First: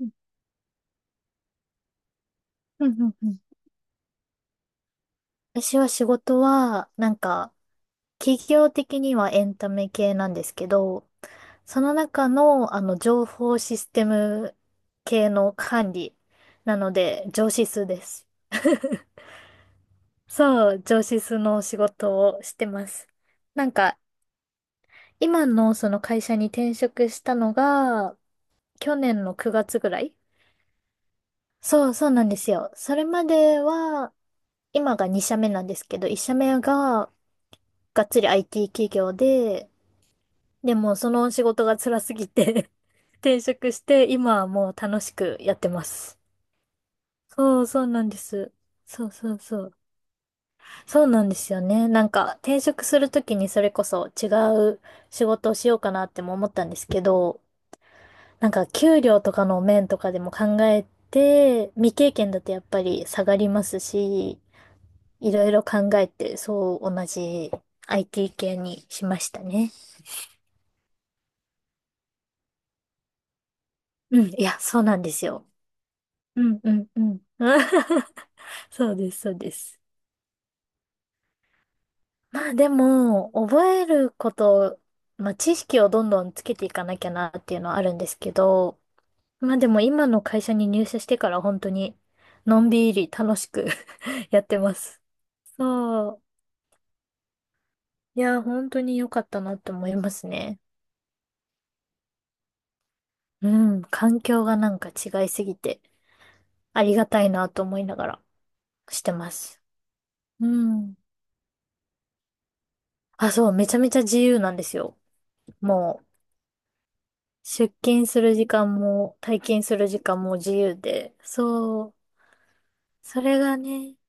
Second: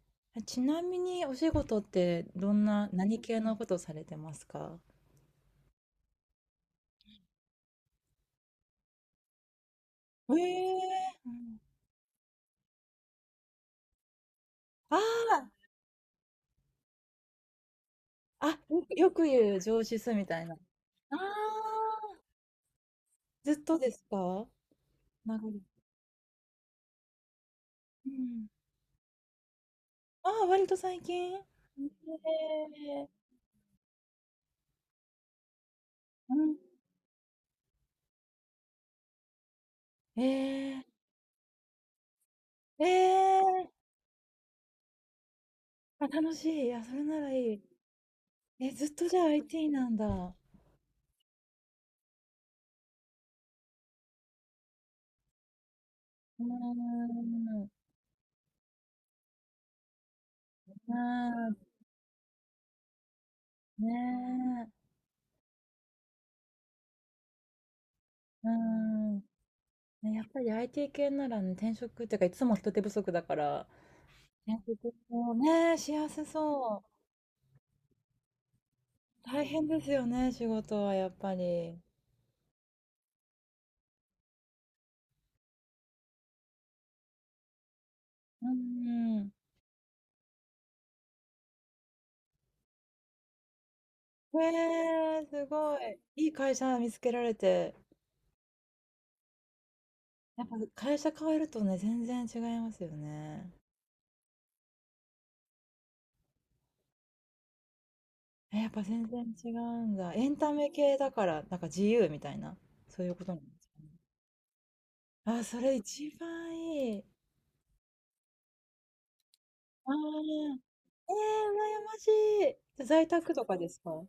うん、ちなみにお仕事ってどんうな、ん、うん。何うん、系のことされてますか？私は仕事は、なんか、企業的にはエンタメ系なえんですけえ。ど、ーうん。その中の、情報システムあ系のー。管理なので、上司数です。あ、よく言う上司すみたいな。あ。そう、上あ、司数の仕事をしてます。ずっなんとでか、すか？今長い。のその会社に転職したのうが、ん。去年の9月ぐらい。ああ、割と最近。そう、そうなんですよ。それええ。までは、今が2社目なんですけど、う1ん。社目ががっつり IT 企業で、えでえ。も、その仕事が辛すぎて 転え職え。して、今はもう楽しくやってまあ、す。楽しい。あ、それならいい。そう、そうなんです。え、ずっとそうじゃあ そうそ IT う。なんだ。うそうなんですよね。なんか、転職するときにそれこそ違う仕事をしようかなってもー思ったんですけど、ん。うなんか、給料とかの面とかでも考えーん。て、未経験だとやっぱり下がりますし、ねいろいろ考えて、そう、同じ IT え。うー系にしまん。したね。ねやっぱり IT 系ならね、転職っていうか、いつも人手不足だから、うん、いや、転そう職なんですもよ。ね、しやすうん、うそん、う。うん。そうです、そう大で変です。すよね、仕事はやっぱり。まあでも、覚えること、まあ知識をどんどんつけていかなきゃなっていうのはあるんですけうど、ん。まあでも今の会社に入社してから本当にのんびり楽しく やってます。ねえ、すごい。そう。いい会社見つけられて。いや、本当に良かったなって思いますやっぱね。会社変えるとね、全然違いますようね。ん、環境がなんか違いすぎてありがたいなと思いながらえ、やっぱし全てま然違うす。んだ。エンうタメん。系だから、なんか自由みたいな、そういうこあ、となんそでう、めすちゃかね。めちゃ自由なんですよ。あ、それもう。一番いい。出勤する時間も退勤するあ時間も自あ、由ええ、で、羨そまう、しい。在そ宅れとかがですね、か？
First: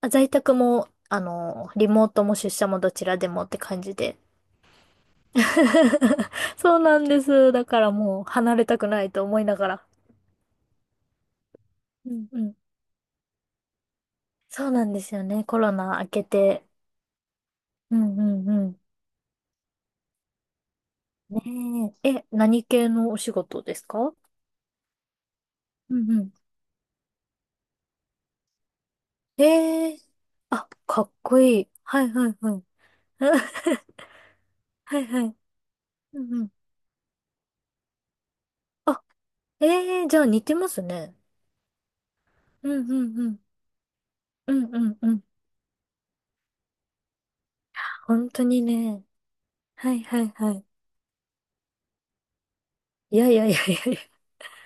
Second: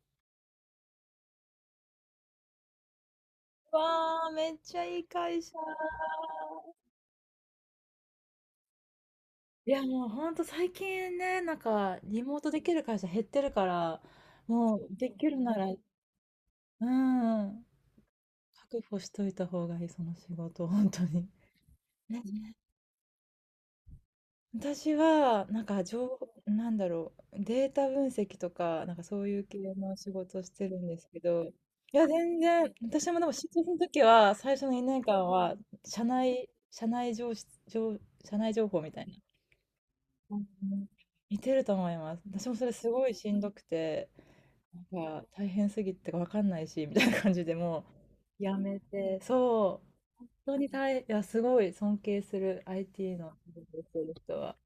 あ、在宅も、リモートも出社もどちらでもって感じで。わあ、めっちゃいい会社。そうなんです。だからもう離れたくないと思いながいや、ら。もうほんと最近ね、なんか、うリんモうートん。できる会社減ってるから、そうもなうんでですよきるね。なコら、ロナ明けて。うん、うんうんうん。確保しといた方がいい、その仕事、本当に。ねえ。ね。え、何系のお仕事ですか？私は、なんか、う情んう報、ん。なんだろう、データ分析とか、なんかそういうえ系えのー。仕事をしてあ、るんでかすっけこど、いいい。はや、いは全いはい。然、私もでも、新卒の時は、最初 の2はい年は間い。は、社うんう内、ん。社内情報、情社内情報みたあ、いな。ええ、じゃあう似ん。てますね。似てると思います。私もそうれすんうごいんうしん。んどくて、うんうんうなんん。か大変すぎてわかんないし、みたいな感じでも本当うやにめね。て、そはいう、はいは本当い。に大いや、すごい尊敬する い IT やのいや仕いやい事をしやいてや。る人は。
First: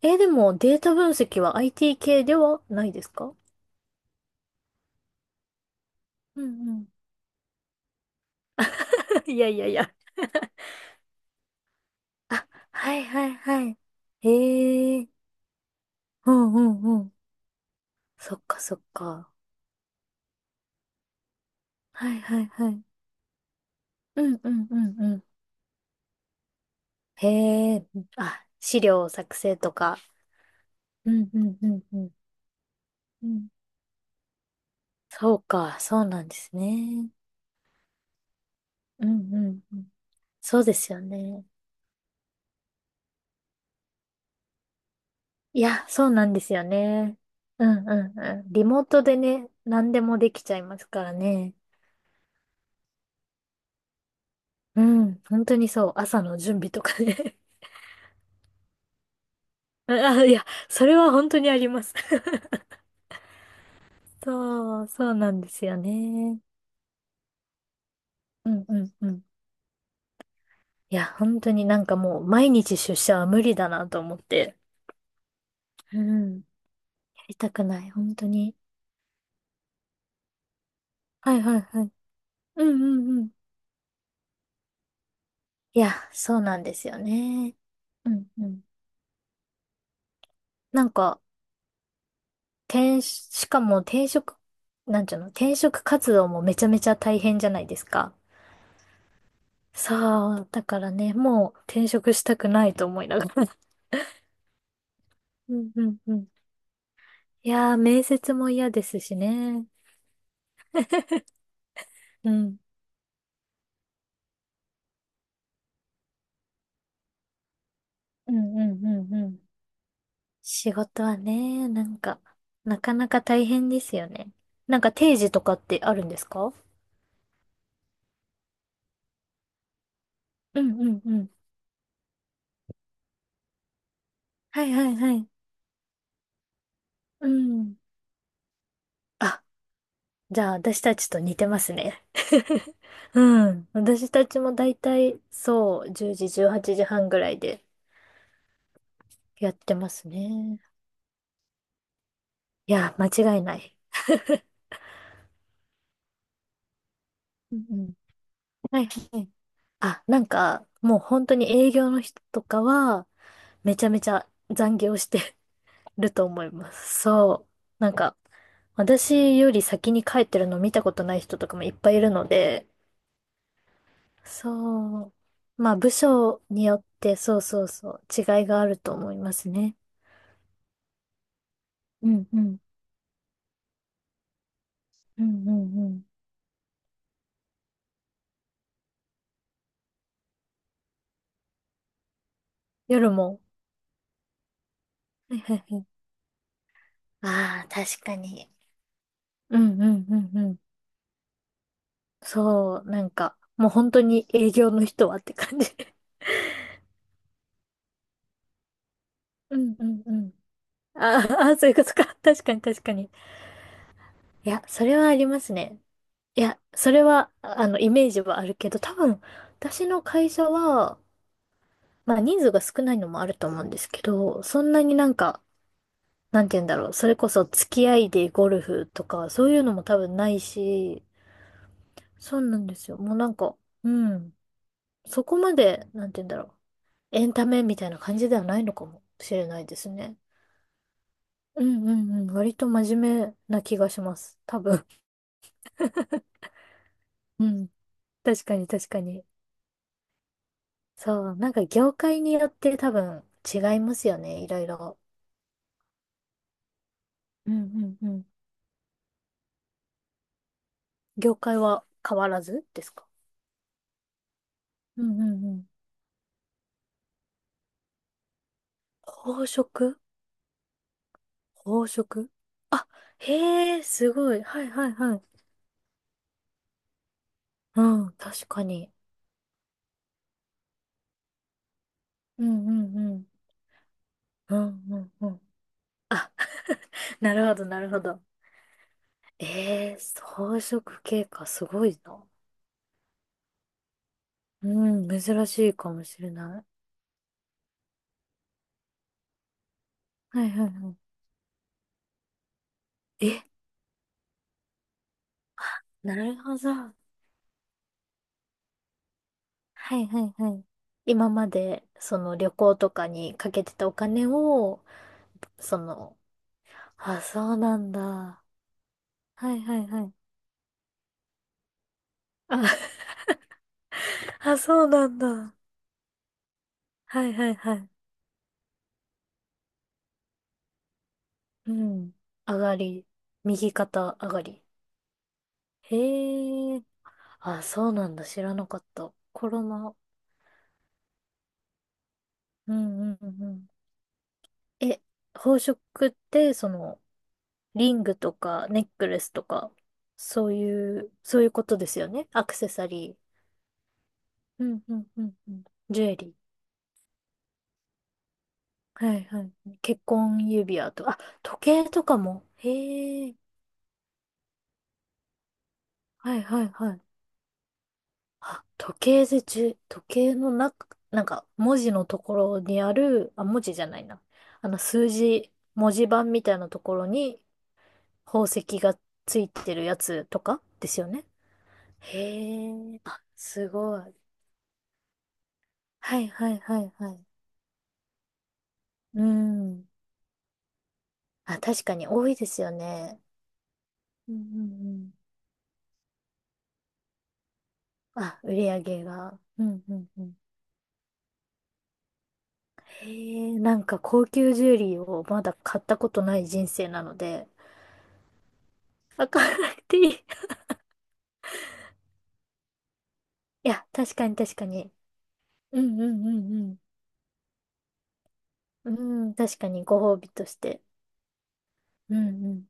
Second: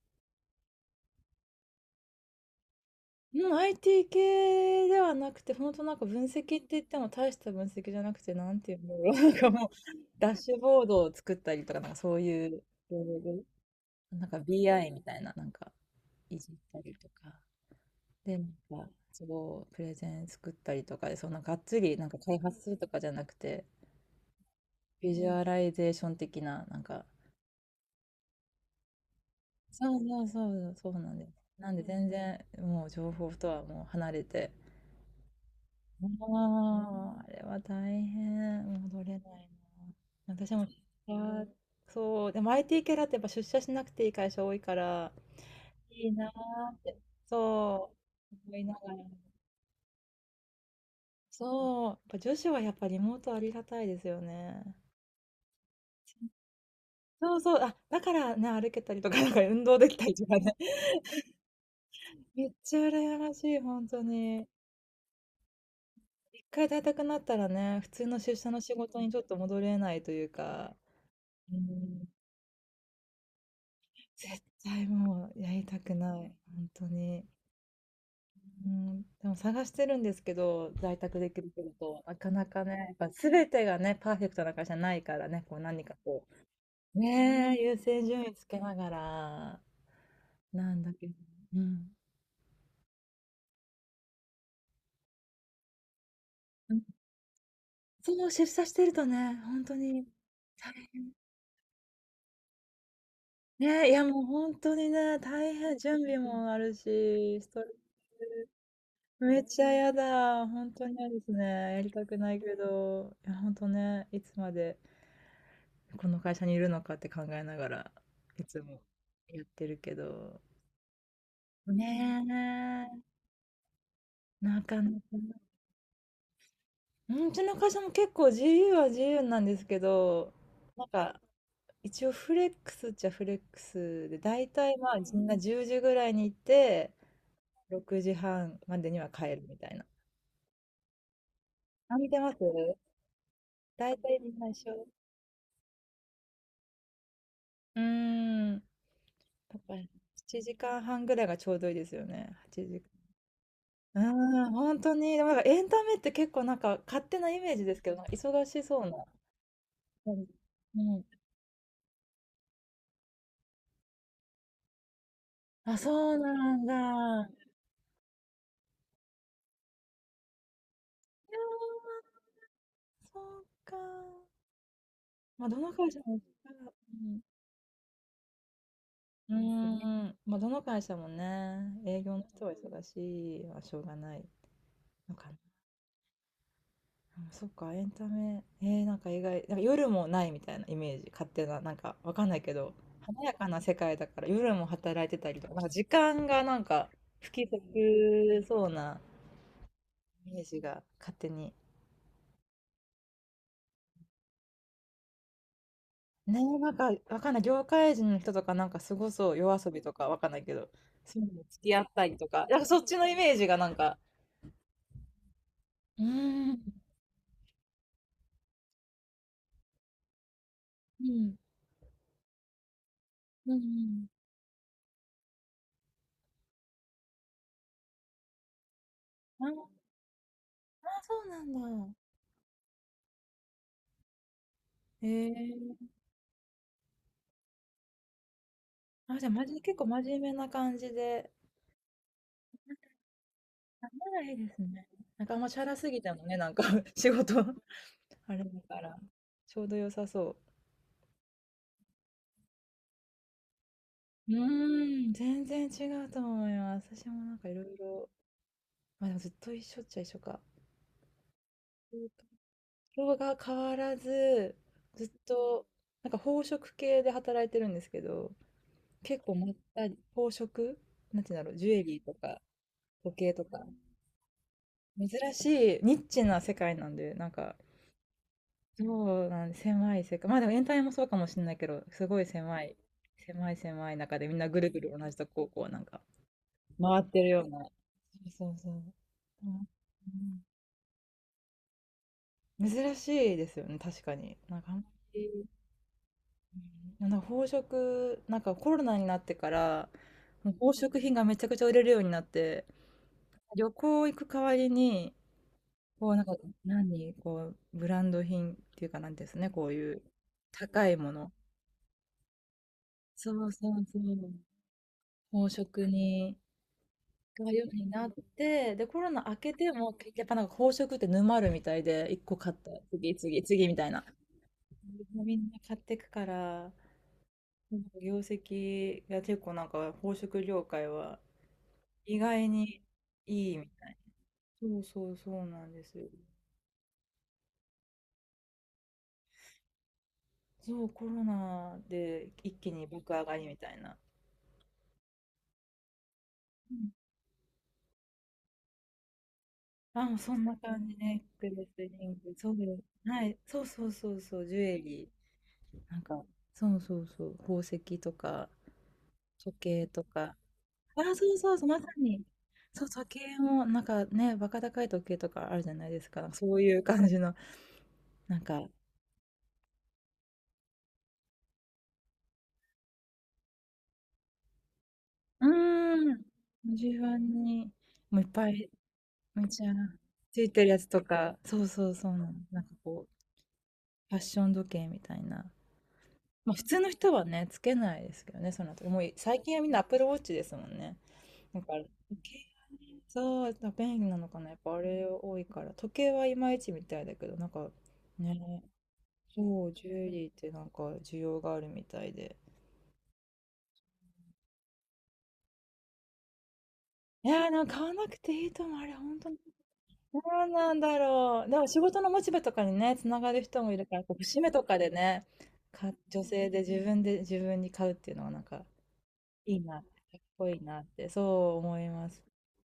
えー、でもデータ分析は IT 系ではないですか？うん、IT 系ではなくて、本当なんか分析うってんう言っん。ても大した分析じゃなくて、なんていうんだろう、な んいやかいもやう、いや。ダッシュボードを作ったりとか、なんかそういあ、う、はいはいはい。なんか BI ええみー。たいな、なんかういじんっうたんりうとん。か。そで、っなんかそっか、か。そう、プレゼン作ったりとかで、そんながっつり、なはんかいは開い発すはるい。とかじゃなくて、うんうんうんビうジん。ュアライゼーション的な、なんか、へえ。あ、資料作成とそか。うそうそう、そううなんでんす。うんうなんんでう全ん。然、もう情う報とん。はもう離れて、そうか、そうなんですあね。あ、あれは大変、戻うんれうないんうん。な。私そもう出ですよね。社、そう、でも IT 系だってやっぱ出社しなくていい会社多いから、いや、そいういななんですよーって、ね。うんそうんうう、ん。思リいなモーがトでら。ね、何でもできちゃいますからね。そう、やっぱ女子はやっぱリモートありがたいですよね。うん、本当にそう。朝の準備とかそね。うそう、あ、だからね、歩けたりとか、なんか運動 できたりあ、といかや、ね。それは本当にあります。め っちゃ羨ましい、本当に。そう、そうなんですよね。一回在宅になったらね、普通の出社うのんう仕ん事にうちょっん。と戻れないというか、いや、本当うーになんかん、もう毎日出社は無理だなと思っ絶て。対もうやりたくうない、ん。本当やに。りたくない、本当に。うーん、でも探してるんですけど、在宅ではきいるはい仕はい。事、なかなかうんうね、やっぱんうん。全てがね、パーフェクトな会社ないからね、こうい何や、かこそうなんですう、よね。ねえ、優先う順ん位つうけん。ながら、なんなんだけど、か、うん。しかも転職、なんちゅうの、転職活動もめちゃめちゃ大変じゃないですか？そう、出社してるとね、本当にさあ、だ大から変。ね、もう転職したくないと思いながら。ね、いや、もう本当にね、大うん変、うん準う備ん。もあるし、スいトレやー、面接も嫌ですしス、めっちね。ゃやだ、本当に嫌ですね。やりたくうないけん。ど、いや、本当ね、いつまでこの会社にいるのかって考えながら、うんいつうもんうんうん。やってるけど。仕事はね、なんか、なねかなか大変ですよね。え、ななかんなか定時か。とかってあるんですか？うん、うちの会社も結構自由は自由なんですけど、うんうなんんうかん。一応フレックスっちゃフレックスで、大はい体はまいあはみんい。な10時ぐらいに行って、うん。6時半までには帰あ、るみたいな。じゃあ、私たちと似てますあ、ね。見てます。 うん。大私体たみんちなもだ一い緒。たい、そう、10時、18時半ぐらいでうーん。やっだてからます7ね。時間半ぐらいがちょうどいいですよね。8い時や、間違いない。うーん、本当に。でもなんかエンタメって結構なんか勝手なイメーうジんでうすけん。ど、なんか忙しそはいうなはい。あ、感なんじ。か、うもうん。本当に営業の人とかは、めちゃめちゃ残業して あ、るそうと思いなんます。だ。そう。なんか、私より先に帰ってるの見たことない人とかもいっぱいいるので、そうか。そう。まあ、どまのあ、会部社も一緒署にか。よっうて、ん。そうそうそう、違いがあると思いうますーね。ですね。ん、まあ、どの会社もね、営う業のん、う人はん、忙しいはしょうがないのうかな。ん、うん、うん。うん、そっか、エンタメ、なんか意外、なんか夜もないみたいなイメージ、勝手な、なんかわかんないけど、夜華やも。かな世 界だから夜も働いてたはいりとか、はなんいかは時い。間がなんか不規ああ、確か則に。そうなうん、うん、うイん、メうーん。ジが勝手に。そう、なんか、もう本当に営業の人はって感じ。ねえ、なんかわかんない、業界人の人とかなんかすごそう、夜う遊ん、びうとん、かうわかんん。ないけど、そあういうーのにあー、付そういきう合こっとたか。りと確か、かなんに、かそ確っかちのに。イメージがなんか、いや、それはありますね。うーいん、や、それは、イメージはあるけど、多分、私の会社は、うん、まあ、人数が少ないのもあるとうんう思うんですけん。ど、そんなになんか、なんて言うんだろう。それこそ付き合いでゴルフとか、あ、そういうあ、のも多分ないし、そうなんだ。そうなんですよ。もうなんか、うん。へそこまえ。で、なんて言うんだろう。エンタメみたいな感じではないのかもあ、じゃあ、しまれじない結で構す真ね。面目な感じで。うんうんうん。割と真面目な気ながしまらいいす。で多す分。ね。なんかあんまチャラすぎてもね、なんか 仕 事 う ん。あれだ確かにか確ら、かに。ちょうど良さそそう。なんか業界によって多分違いますよう。うね。いろいろ。ーん、全然違うと思います。私もなんかういろんいうろ、んうん。ま、でもずっと一緒っちゃ一緒か。業界は変わらずですか？色が変わらず、うずっんうんうとん。なんか宝飾系で働いてるんですけど、結構宝まった飾。り、宝飾なんて言うんだろう、ジュエ宝リーと飾。か時計とかへえ、すごい。はいはいはい。珍しい、ニッチな世界なんで、なんか、うん、確かに。そうなんで、狭い世界。まあでも、エンタメもそうかもしれないけど、すごいう狭んうい、んうん。狭い狭い中で、みんなうぐるぐんるう同んじとうん。こをこう、なんか、回ってるなよるうほど、な。なるほど。そうそうそう。うん。えー、うん。装飾系か、すごいな。珍しいですよね、確かに。なんうかあんまん、り、珍しいかもしれなうんなんか宝飾、なんかコロナになってから、い。はもいうはい宝は飾品がめちゃくちゃ売れるようになって、い。え、旅行行く代わりに、こなう、なんるか、ほど。何、こう、ブランド品っていうかなんですね、こういはういはいはい。高いも今の。まで、その旅行とかそにかうけそてうたおそ金う。を、宝そ飾の、に、あ、がそうようなにんなっだ。て、で、コロナ明けはいてはいも、はけい。やっぱなんか宝飾って沼るみたいで、一個買った、あ、次、次、次みたいな。あ、そうなんもうみんだ。な買ってくから、はいはいはなんい。か業績が結構なんか宝飾業界はうん。意外上がにり。いいみ右たい。肩上がり。そうそうそうなんですよ。へえ。あ、そうなんだ。知らなかった。コロナ。そう、コロナで一気うにんう爆ん上うがんりうみん。たいな。え、宝飾って、リングとか、ネックレスとか、あ、もうそんそうな感じいう、ね。そういネうックこレとス、ですリよンね。グ、アそクう、セサリはい、ー。そうそうそうそう、ジュうエん、うん、リうん、うん。ー。なんジュエか、リー。そうそうそう、宝石とか、はい、は時い。計と結か。婚指輪あ、とか、あ、そうそうそう、ま時さ計とかに。も。そう、時へえ。計も、なんかね、バカ高い時計とかあるじゃないですか。はい、そうはい、いうはい。感じの、なんあ、か、時計でじゅ時計の中、なんか、文字のところにある、あ、文字じゃないな。数う字、文字ーん、盤みたいなとこ順ろ番に、に、もういっ宝ぱ石い、がつめいちゃ、てるやつとついかてるやつですとよね。か、そうそうそうなの、なんへかえ、こう、あ、すごい。ファッション時計みたいな。はいはまあ、い普は通のいは人い。はね、つけないですけどね、その後。もうう最近はみんなアッん。プルウォッチですもんね。あ、なんか、確時かに多い計。ですよね。そう、便利なのうんかうな、やっぱあれん多いから。時計はいまいちみたいだけど、なんかうん。あ、売ね、り上げが。うそう、んジうュエんうリーっん。てなんか需要があるみたいで。へえ、なんか高級ジュエリーをまだ買ったことない人生なのいで、やー、なんか買わなくていいと思う、あれ、本わ当に。からなくていい。いどうなんだろう。でも仕事のモチベとかにね、つながる人もいるや、から、こ確うかに節目確とかかでに。ね、うか、んう女んう性でん自分で自分に買うっていうのはなんかうん。うん、い確いかな、にかご褒っ美とこしいいなて。って、そう思いまうす。んうん